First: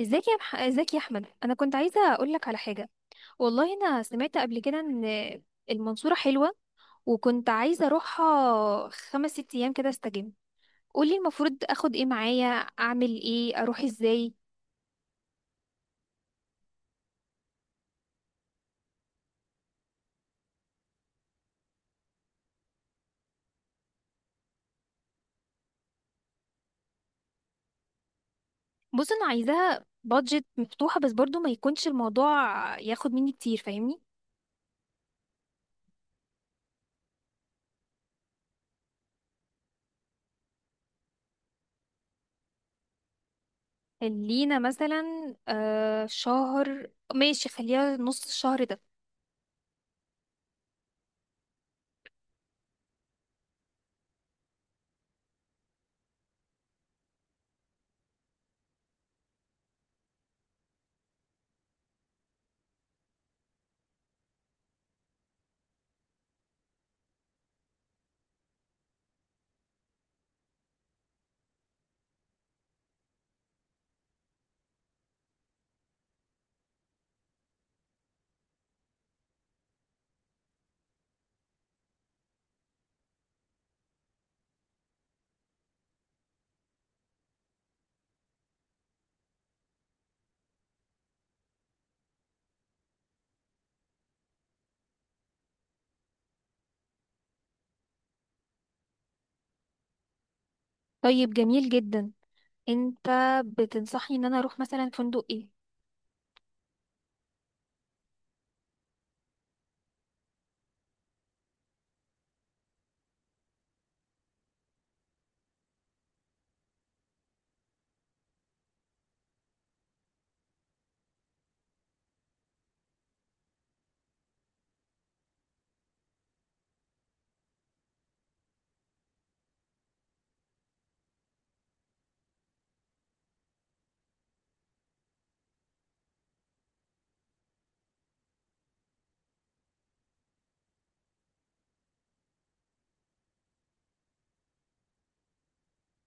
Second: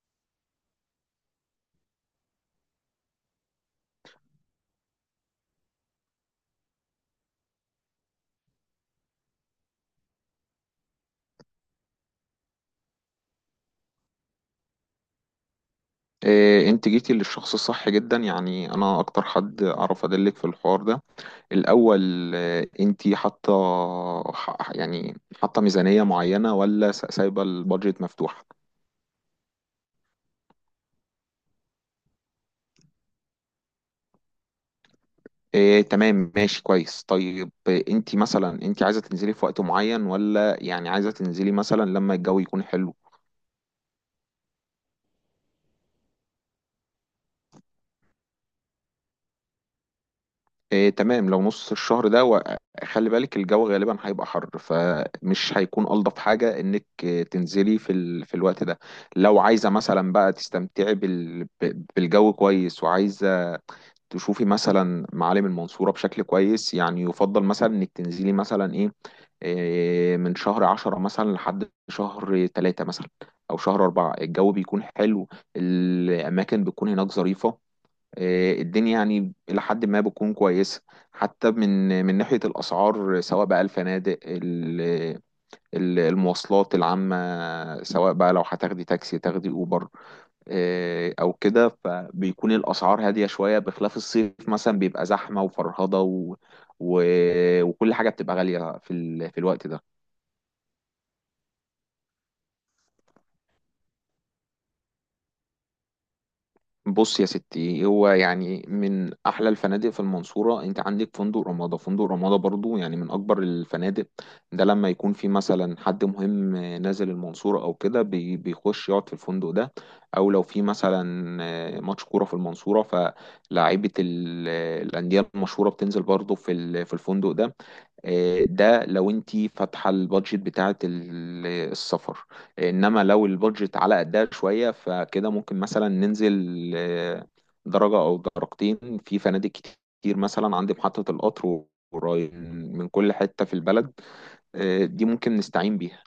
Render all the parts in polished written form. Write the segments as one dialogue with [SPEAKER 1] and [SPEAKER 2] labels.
[SPEAKER 1] ازيك يا احمد، انا كنت عايزه اقول لك على حاجه. والله انا سمعت قبل كده ان المنصوره حلوه، وكنت عايزه اروحها خمس ست ايام كده استجم. قولي المفروض اخد ايه معايا؟ اعمل ايه؟ اروح ازاي؟
[SPEAKER 2] انت جيتي للشخص الصح جدا، يعني انا اكتر حد اعرف ادلك في الحوار ده. الاول، انت حاطه يعني حاطه ميزانيه معينه، ولا سايبه البادجت مفتوح؟
[SPEAKER 1] بص، انا عايزاها بادجت مفتوحه بس برضو ما يكونش الموضوع ياخد مني كتير، فاهمني.
[SPEAKER 2] إيه، تمام ماشي كويس. طيب، انت مثلا انت عايزه تنزلي في وقت معين، ولا يعني عايزه تنزلي مثلا لما الجو يكون حلو؟
[SPEAKER 1] خلينا مثلا شهر. ماشي، خليها نص الشهر ده.
[SPEAKER 2] إيه، تمام. لو نص الشهر ده، وخلي بالك الجو غالبا هيبقى حر، فمش هيكون ألطف حاجة إنك تنزلي في الوقت ده. لو عايزة مثلا بقى تستمتعي بالجو كويس، وعايزة تشوفي مثلا معالم المنصورة بشكل كويس، يعني يفضل مثلا إنك تنزلي مثلا إيه، من شهر 10 مثلا لحد شهر 3 مثلا، أو شهر 4. الجو بيكون حلو. الأماكن بتكون هناك ظريفة. الدنيا يعني إلى حد ما بتكون كويسة. حتى من ناحية الأسعار، سواء بقى الفنادق المواصلات العامة، سواء بقى لو هتاخدي تاكسي، تاخدي أوبر. أو كده، فبيكون الأسعار هادية شوية، بخلاف الصيف مثلا بيبقى زحمة وفرهضة و... وكل حاجة بتبقى غالية في الوقت ده.
[SPEAKER 1] طيب، جميل جدا. انت بتنصحني ان انا اروح مثلا فندق ايه؟
[SPEAKER 2] بص يا ستي، هو يعني من احلى الفنادق في المنصوره، انت عندك فندق رمادة. فندق رمادة برضو يعني من اكبر الفنادق. ده لما يكون في مثلا حد مهم نازل المنصوره او كده، بيخش يقعد في الفندق ده. او لو في مثلا ماتش كوره في المنصوره، فلاعيبه الانديه المشهوره بتنزل برضو في الفندق ده. ده لو انت فاتحه البادجت بتاعه السفر. انما لو البادجت على قدها شويه، فكده ممكن مثلا ننزل درجه او درجتين في فنادق كتير مثلا عند محطه القطر. وراي من كل حته في البلد. دي ممكن نستعين بيها.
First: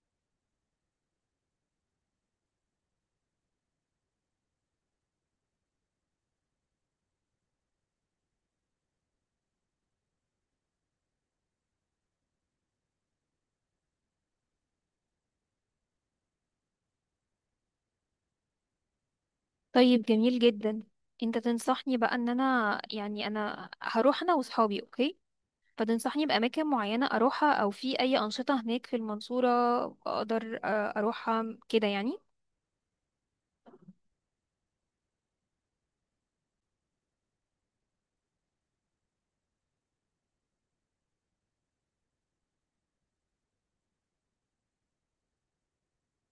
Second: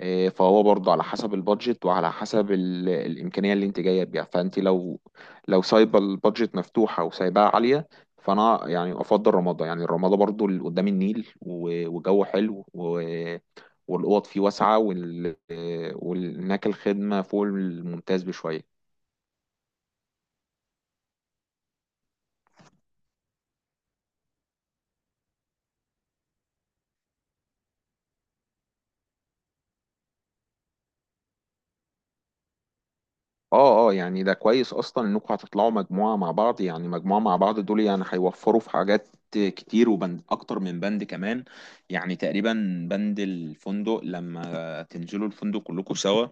[SPEAKER 2] إيه، فهو برضه على حسب البادجت وعلى حسب الإمكانية اللي انت جاية بيها، فانت لو سايبة البادجت مفتوحة وسايباها عالية، فانا يعني افضل رمضة، يعني الرمضة برضه اللي قدام النيل وجو حلو والأوض فيه واسعة وهناك الخدمة فوق الممتاز بشوية.
[SPEAKER 1] طيب، جميل جدا. انت تنصحني بقى ان انا يعني انا هروح انا واصحابي، اوكي. فتنصحني باماكن معينة اروحها، او في اي انشطة هناك في المنصورة اقدر اروحها كده يعني؟
[SPEAKER 2] اه، اه، يعني ده كويس اصلا انكم هتطلعوا مجموعه مع بعض. يعني مجموعه مع بعض دول يعني هيوفروا في حاجات كتير، وبند اكتر من بند كمان. يعني تقريبا، بند الفندق لما تنزلوا الفندق كلكم سوا.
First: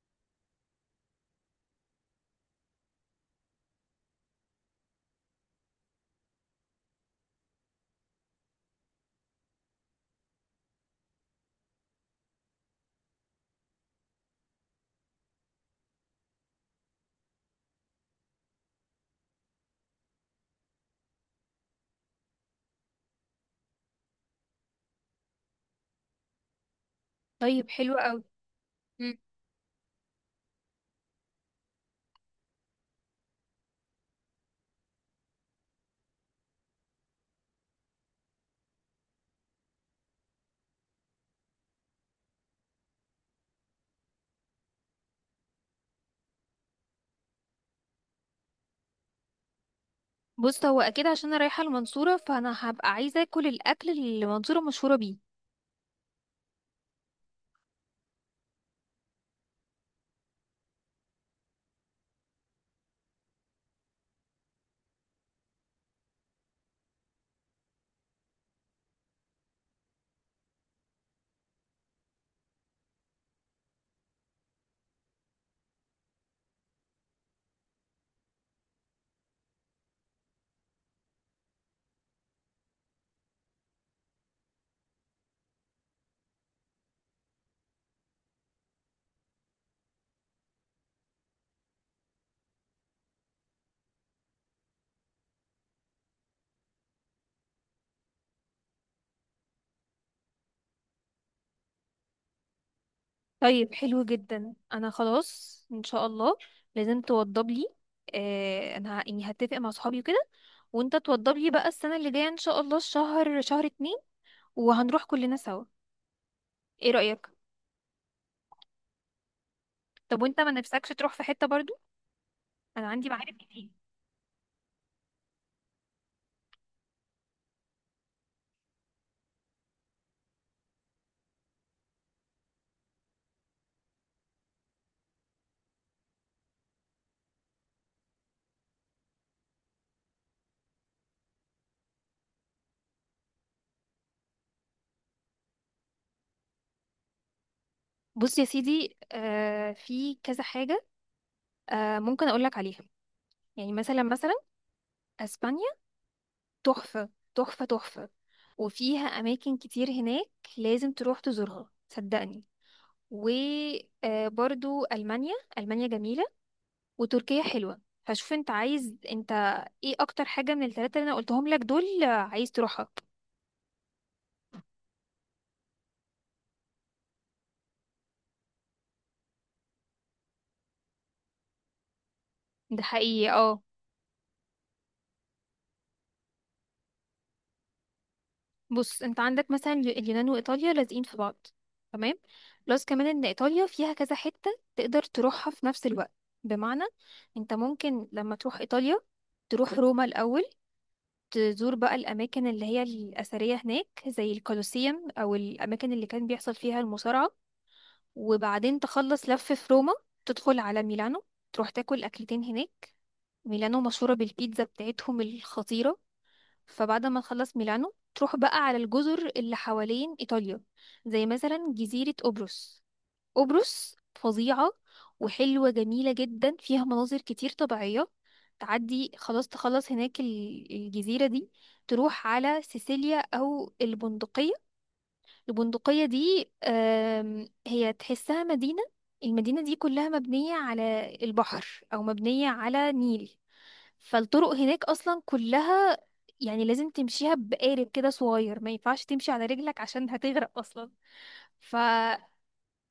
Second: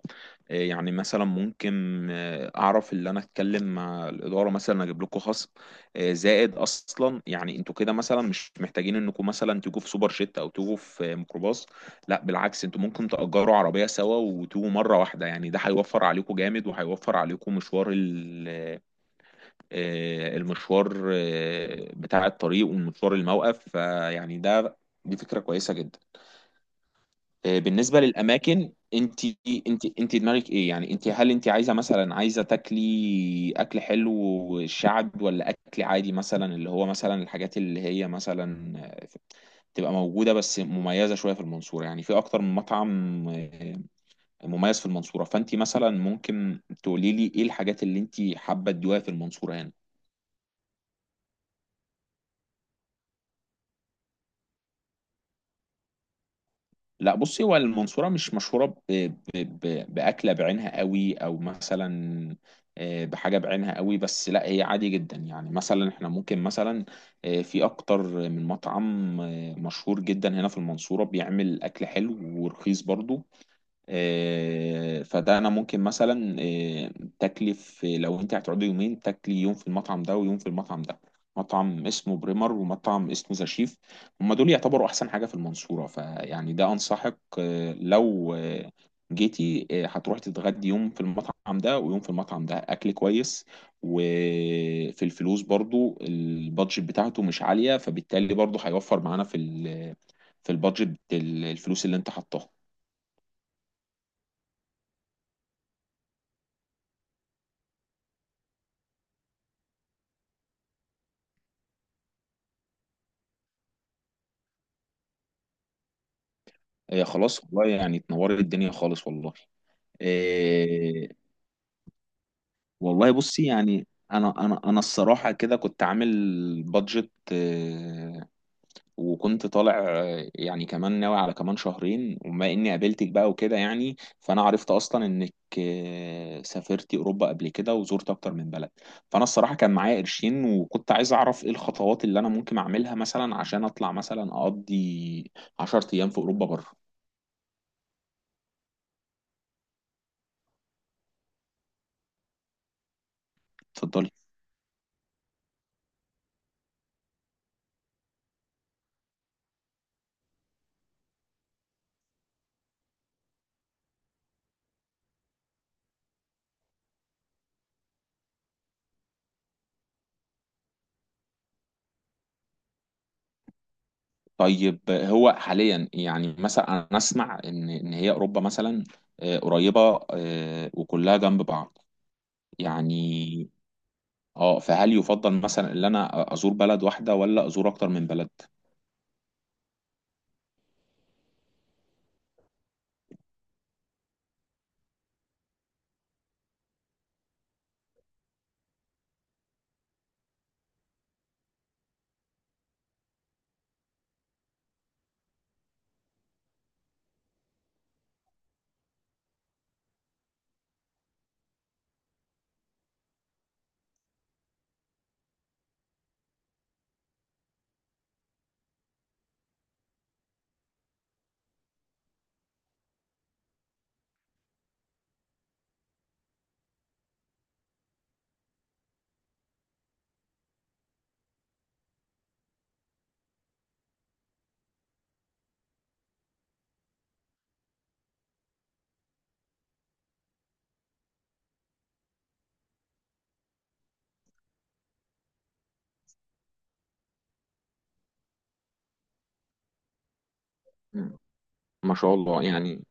[SPEAKER 2] يعني مثلا ممكن اعرف اللي انا اتكلم مع الاداره مثلا اجيب لكم خصم. زائد اصلا، يعني انتوا كده مثلا مش محتاجين انكم مثلا تيجوا في سوبر جيت، او تيجوا في ميكروباص. لا، بالعكس، انتوا ممكن تأجروا عربية سوا وتيجوا مرة واحدة. يعني ده هيوفر عليكم جامد، وهيوفر عليكم مشوار المشوار بتاع الطريق، ومشوار الموقف. فيعني دي فكرة كويسة جدا.
[SPEAKER 1] طيب، حلو
[SPEAKER 2] بالنسبة
[SPEAKER 1] قوي.
[SPEAKER 2] للأماكن،
[SPEAKER 1] مم.
[SPEAKER 2] انت دماغك ايه؟ يعني هل انت عايزة تاكلي أكل حلو شعب، ولا أكل عادي مثلا، اللي هو مثلا الحاجات اللي هي مثلا تبقى موجودة بس مميزة شوية في المنصورة، يعني في أكتر من مطعم مميز في المنصورة. فانت مثلا ممكن تقولي لي ايه الحاجات اللي انت حابة تدوها في المنصورة هنا.
[SPEAKER 1] بص، هو اكيد عشان انا رايحة المنصورة فانا هبقى عايزة اكل الاكل اللي المنصورة مشهورة بيه.
[SPEAKER 2] لا، بصي، هو المنصورة مش مشهورة بأكلة بعينها قوي، او مثلا بحاجة بعينها قوي. بس لا، هي عادي جدا. يعني مثلا احنا ممكن مثلا في اكتر من مطعم مشهور جدا هنا في المنصورة بيعمل اكل حلو ورخيص برضو. فده انا ممكن مثلا آه، تكلف آه، لو انت هتقعدي يومين، تاكلي يوم في المطعم ده ويوم في المطعم ده. مطعم اسمه بريمر، ومطعم اسمه ذا شيف. هما دول يعتبروا احسن حاجة في المنصورة. فيعني ده، انصحك آه، لو آه، جيتي، هتروحي تتغدي يوم في المطعم ده، ويوم في المطعم ده. اكل كويس، وفي الفلوس برضو البادجت بتاعته مش عالية، فبالتالي برضو هيوفر معانا في البادجت، الفلوس اللي انت حطاها.
[SPEAKER 1] طيب، حلو جدا، انا خلاص ان شاء الله لازم توضب لي. انا يعني هتفق مع صحابي وكده، وانت توضب لي بقى السنة اللي جاية ان شاء الله الشهر شهر 2، وهنروح كلنا سوا. ايه
[SPEAKER 2] هي
[SPEAKER 1] رأيك؟
[SPEAKER 2] خلاص، والله يعني اتنورت الدنيا خالص والله.
[SPEAKER 1] طب وانت ما نفسكش
[SPEAKER 2] إيه.
[SPEAKER 1] تروح في حتة برضو؟ انا عندي
[SPEAKER 2] والله
[SPEAKER 1] معارف
[SPEAKER 2] بصي،
[SPEAKER 1] كتير.
[SPEAKER 2] يعني انا الصراحه كده كنت عامل بادجت إيه، وكنت طالع يعني كمان ناوي على كمان شهرين، وما اني قابلتك بقى وكده. يعني فانا عرفت اصلا انك سافرتي اوروبا قبل كده، وزرت اكتر من بلد. فانا الصراحه كان معايا قرشين، وكنت عايز اعرف ايه الخطوات اللي انا ممكن اعملها مثلا، عشان اطلع مثلا اقضي 10 ايام في اوروبا بره.
[SPEAKER 1] بص يا سيدي، في كذا حاجة ممكن اقولك عليها. يعني مثلا،
[SPEAKER 2] اتفضلي.
[SPEAKER 1] اسبانيا. تحفة. تحفة، تحفة. وفيها اماكن كتير هناك، لازم تروح تزورها صدقني. وبرضو المانيا، جميلة. وتركيا حلوة. فشوف انت عايز، انت ايه اكتر حاجة من الثلاثة اللي انا قلتهم لك دول عايز تروحها؟
[SPEAKER 2] طيب هو حاليا يعني مثلا انا اسمع ان هي اوروبا مثلا قريبه، وكلها جنب بعض
[SPEAKER 1] ده حقيقي،
[SPEAKER 2] يعني.
[SPEAKER 1] اه.
[SPEAKER 2] اه، فهل يفضل مثلا ان انا ازور بلد واحده، ولا ازور اكتر من بلد؟
[SPEAKER 1] بص، انت عندك مثلا اليونان وايطاليا لازقين في بعض، تمام؟ بلس كمان ان ايطاليا فيها كذا حتة تقدر تروحها في نفس الوقت. بمعنى، انت ممكن لما تروح ايطاليا تروح روما الاول، تزور بقى الاماكن اللي هي الاثرية هناك زي الكولوسيوم او الاماكن اللي كان بيحصل فيها المصارعة. وبعدين تخلص لف في روما، تدخل على ميلانو، تروح تاكل اكلتين هناك. ميلانو مشهورة بالبيتزا بتاعتهم الخطيرة. فبعد ما نخلص ميلانو تروح بقى على الجزر اللي حوالين إيطاليا، زي مثلا جزيرة قبرص. قبرص فظيعة، وحلوة جميلة جدا، فيها مناظر كتير طبيعية. تعدي خلاص، تخلص هناك الجزيرة دي، تروح على سيسيليا أو البندقية. البندقية دي، هي تحسها مدينة. المدينة دي كلها مبنية على البحر أو مبنية على نيل، فالطرق هناك أصلا كلها يعني لازم تمشيها بقارب كده صغير، ما ينفعش تمشي على رجلك عشان هتغرق أصلا.
[SPEAKER 2] مم.
[SPEAKER 1] ف
[SPEAKER 2] ما شاء الله يعني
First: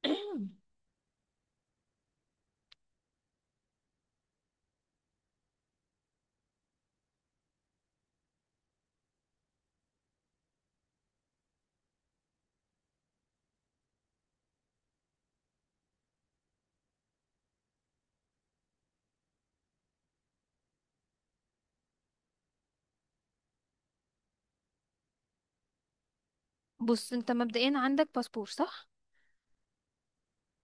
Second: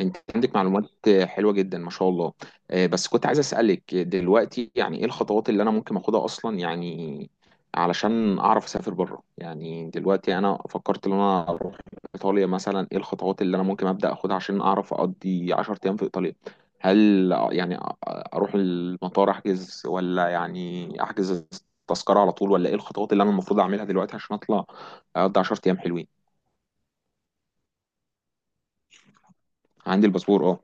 [SPEAKER 2] انت عندك معلومات حلوه جدا، ما شاء الله. بس كنت عايز اسالك دلوقتي، يعني ايه الخطوات اللي انا ممكن اخدها اصلا، يعني علشان اعرف اسافر بره. يعني دلوقتي انا فكرت ان انا اروح ايطاليا مثلا. ايه الخطوات اللي انا ممكن ابدا اخدها عشان اعرف اقضي 10 ايام في ايطاليا؟ هل يعني اروح المطار احجز، ولا يعني احجز التذكره على طول، ولا ايه الخطوات اللي انا المفروض اعملها دلوقتي عشان اطلع اقضي 10 ايام حلوين؟
[SPEAKER 1] بص، انت مبدئيا عندك باسبور، صح؟
[SPEAKER 2] عندي الباسبور، اه.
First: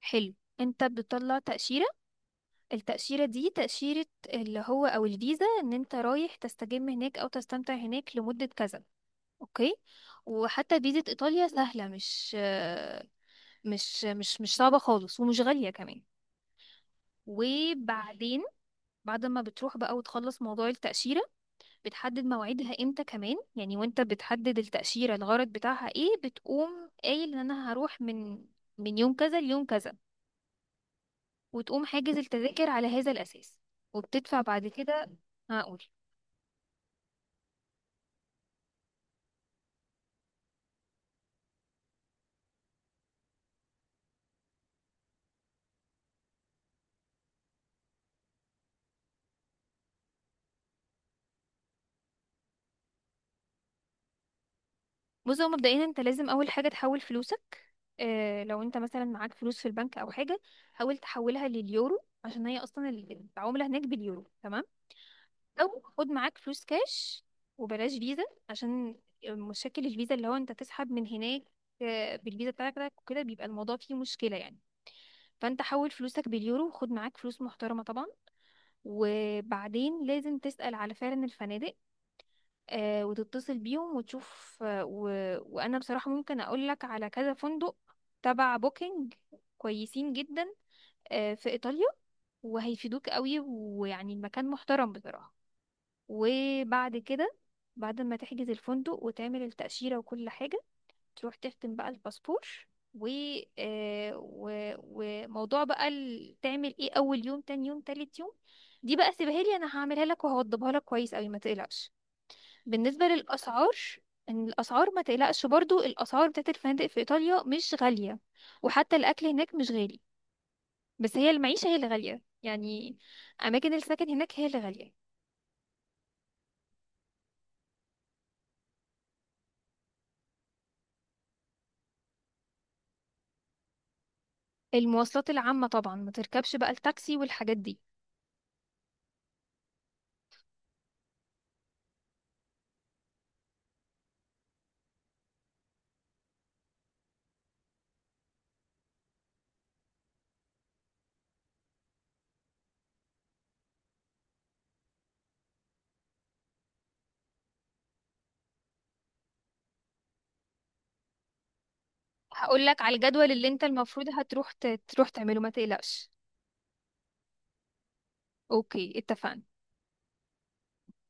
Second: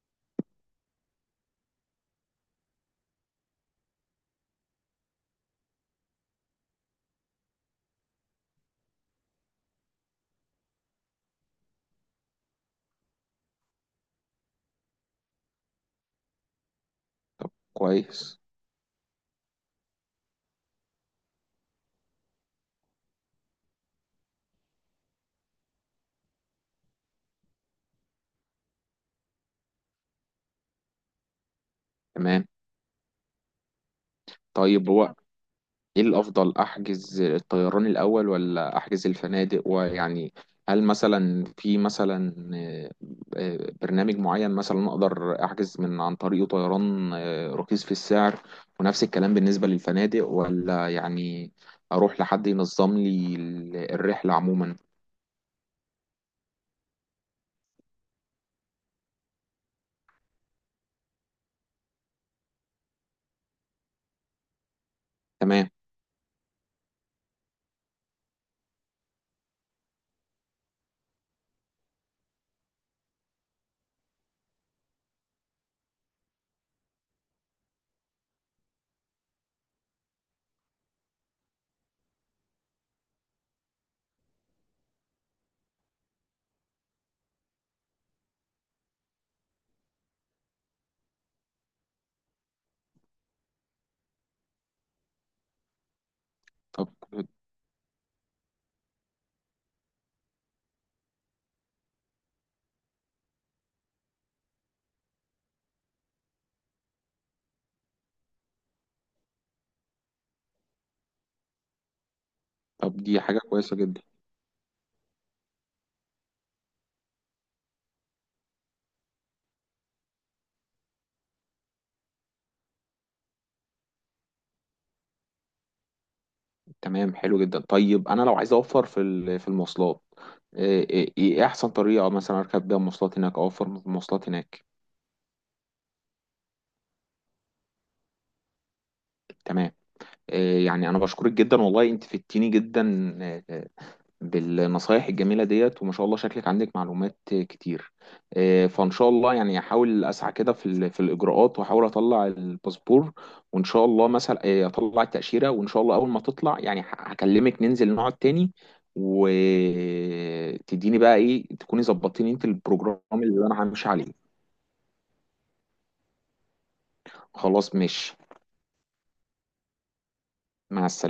[SPEAKER 1] حلو. انت بتطلع تأشيرة. التأشيرة دي تأشيرة اللي هو او الفيزا ان انت رايح تستجم هناك او تستمتع هناك لمدة كذا، اوكي؟ وحتى فيزا ايطاليا سهله، مش صعبه خالص، ومش غاليه كمان.
[SPEAKER 2] طب كويس،
[SPEAKER 1] وبعدين بعد ما بتروح بقى وتخلص موضوع التأشيرة، بتحدد مواعيدها امتى كمان يعني، وانت بتحدد التأشيرة الغرض بتاعها ايه، بتقوم قايل ان انا هروح من يوم كذا ليوم كذا، وتقوم حاجز
[SPEAKER 2] تمام.
[SPEAKER 1] التذاكر على هذا الأساس، وبتدفع بعد
[SPEAKER 2] طيب،
[SPEAKER 1] كده.
[SPEAKER 2] هو
[SPEAKER 1] هقول.
[SPEAKER 2] ايه الافضل، احجز الطيران الاول ولا احجز الفنادق؟ ويعني هل مثلا في مثلا برنامج معين مثلا اقدر احجز من عن طريقه طيران رخيص في السعر؟ ونفس الكلام بالنسبة للفنادق، ولا يعني اروح لحد ينظم لي الرحلة عموما؟
[SPEAKER 1] بص، هو مبدئيا انت لازم اول حاجه تحول فلوسك. اه، لو انت مثلا معاك فلوس في البنك او حاجه، حاول تحولها لليورو عشان هي اصلا العمله هناك باليورو، تمام؟
[SPEAKER 2] تمام.
[SPEAKER 1] او خد معاك فلوس كاش، وبلاش فيزا، عشان مشاكل الفيزا اللي هو انت تسحب من هناك بالفيزا بتاعتك وكده بيبقى الموضوع فيه مشكله يعني. فانت حول فلوسك باليورو وخد معاك فلوس محترمه طبعا. وبعدين لازم تسأل على فعلا الفنادق، وتتصل بيهم وتشوف. وانا بصراحة ممكن اقول لك على كذا فندق تبع بوكينج، كويسين جدا، في ايطاليا، وهيفيدوك قوي، ويعني المكان محترم بصراحة.
[SPEAKER 2] طب،
[SPEAKER 1] وبعد كده، بعد ما تحجز الفندق وتعمل التأشيرة وكل حاجة، تروح تختم بقى الباسبور و... آه، و... وموضوع بقى تعمل ايه اول يوم، تاني يوم، تالت يوم، دي بقى سيبها لي انا، هعملها لك وهوضبها لك كويس قوي، ما تقلقش.
[SPEAKER 2] طب،
[SPEAKER 1] بالنسبة
[SPEAKER 2] دي حاجة
[SPEAKER 1] للأسعار،
[SPEAKER 2] كويسة جدا.
[SPEAKER 1] إن الأسعار ما تقلقش برضو، الأسعار بتاعت الفنادق في إيطاليا مش غالية، وحتى الأكل هناك مش غالي، بس هي المعيشة هي اللي غالية يعني. أماكن السكن هناك هي اللي غالية.
[SPEAKER 2] تمام، حلو جدا. طيب، انا لو عايز اوفر في المواصلات، إيه احسن طريقة مثلا اركب بيها مواصلات هناك، او اوفر مواصلات هناك؟
[SPEAKER 1] المواصلات العامة طبعا، ما تركبش بقى التاكسي والحاجات دي.
[SPEAKER 2] تمام. يعني انا بشكرك جدا والله، انت فدتيني جدا آه، آه، بالنصايح الجميله ديت، وما شاء الله شكلك عندك معلومات كتير. فان شاء الله يعني احاول اسعى كده في الاجراءات، واحاول اطلع الباسبور. وان شاء الله مثلا اطلع التاشيره، وان شاء الله اول ما تطلع يعني هكلمك، ننزل نقعد تاني، وتديني بقى ايه تكوني ظبطتيني انت
[SPEAKER 1] هقولك على
[SPEAKER 2] البروجرام
[SPEAKER 1] الجدول
[SPEAKER 2] اللي
[SPEAKER 1] اللي
[SPEAKER 2] انا
[SPEAKER 1] انت
[SPEAKER 2] همشي عليه.
[SPEAKER 1] المفروض هتروح تروح تعمله، ما تقلقش.
[SPEAKER 2] خلاص ماشي.
[SPEAKER 1] أوكي، اتفقنا.
[SPEAKER 2] مع السلامه.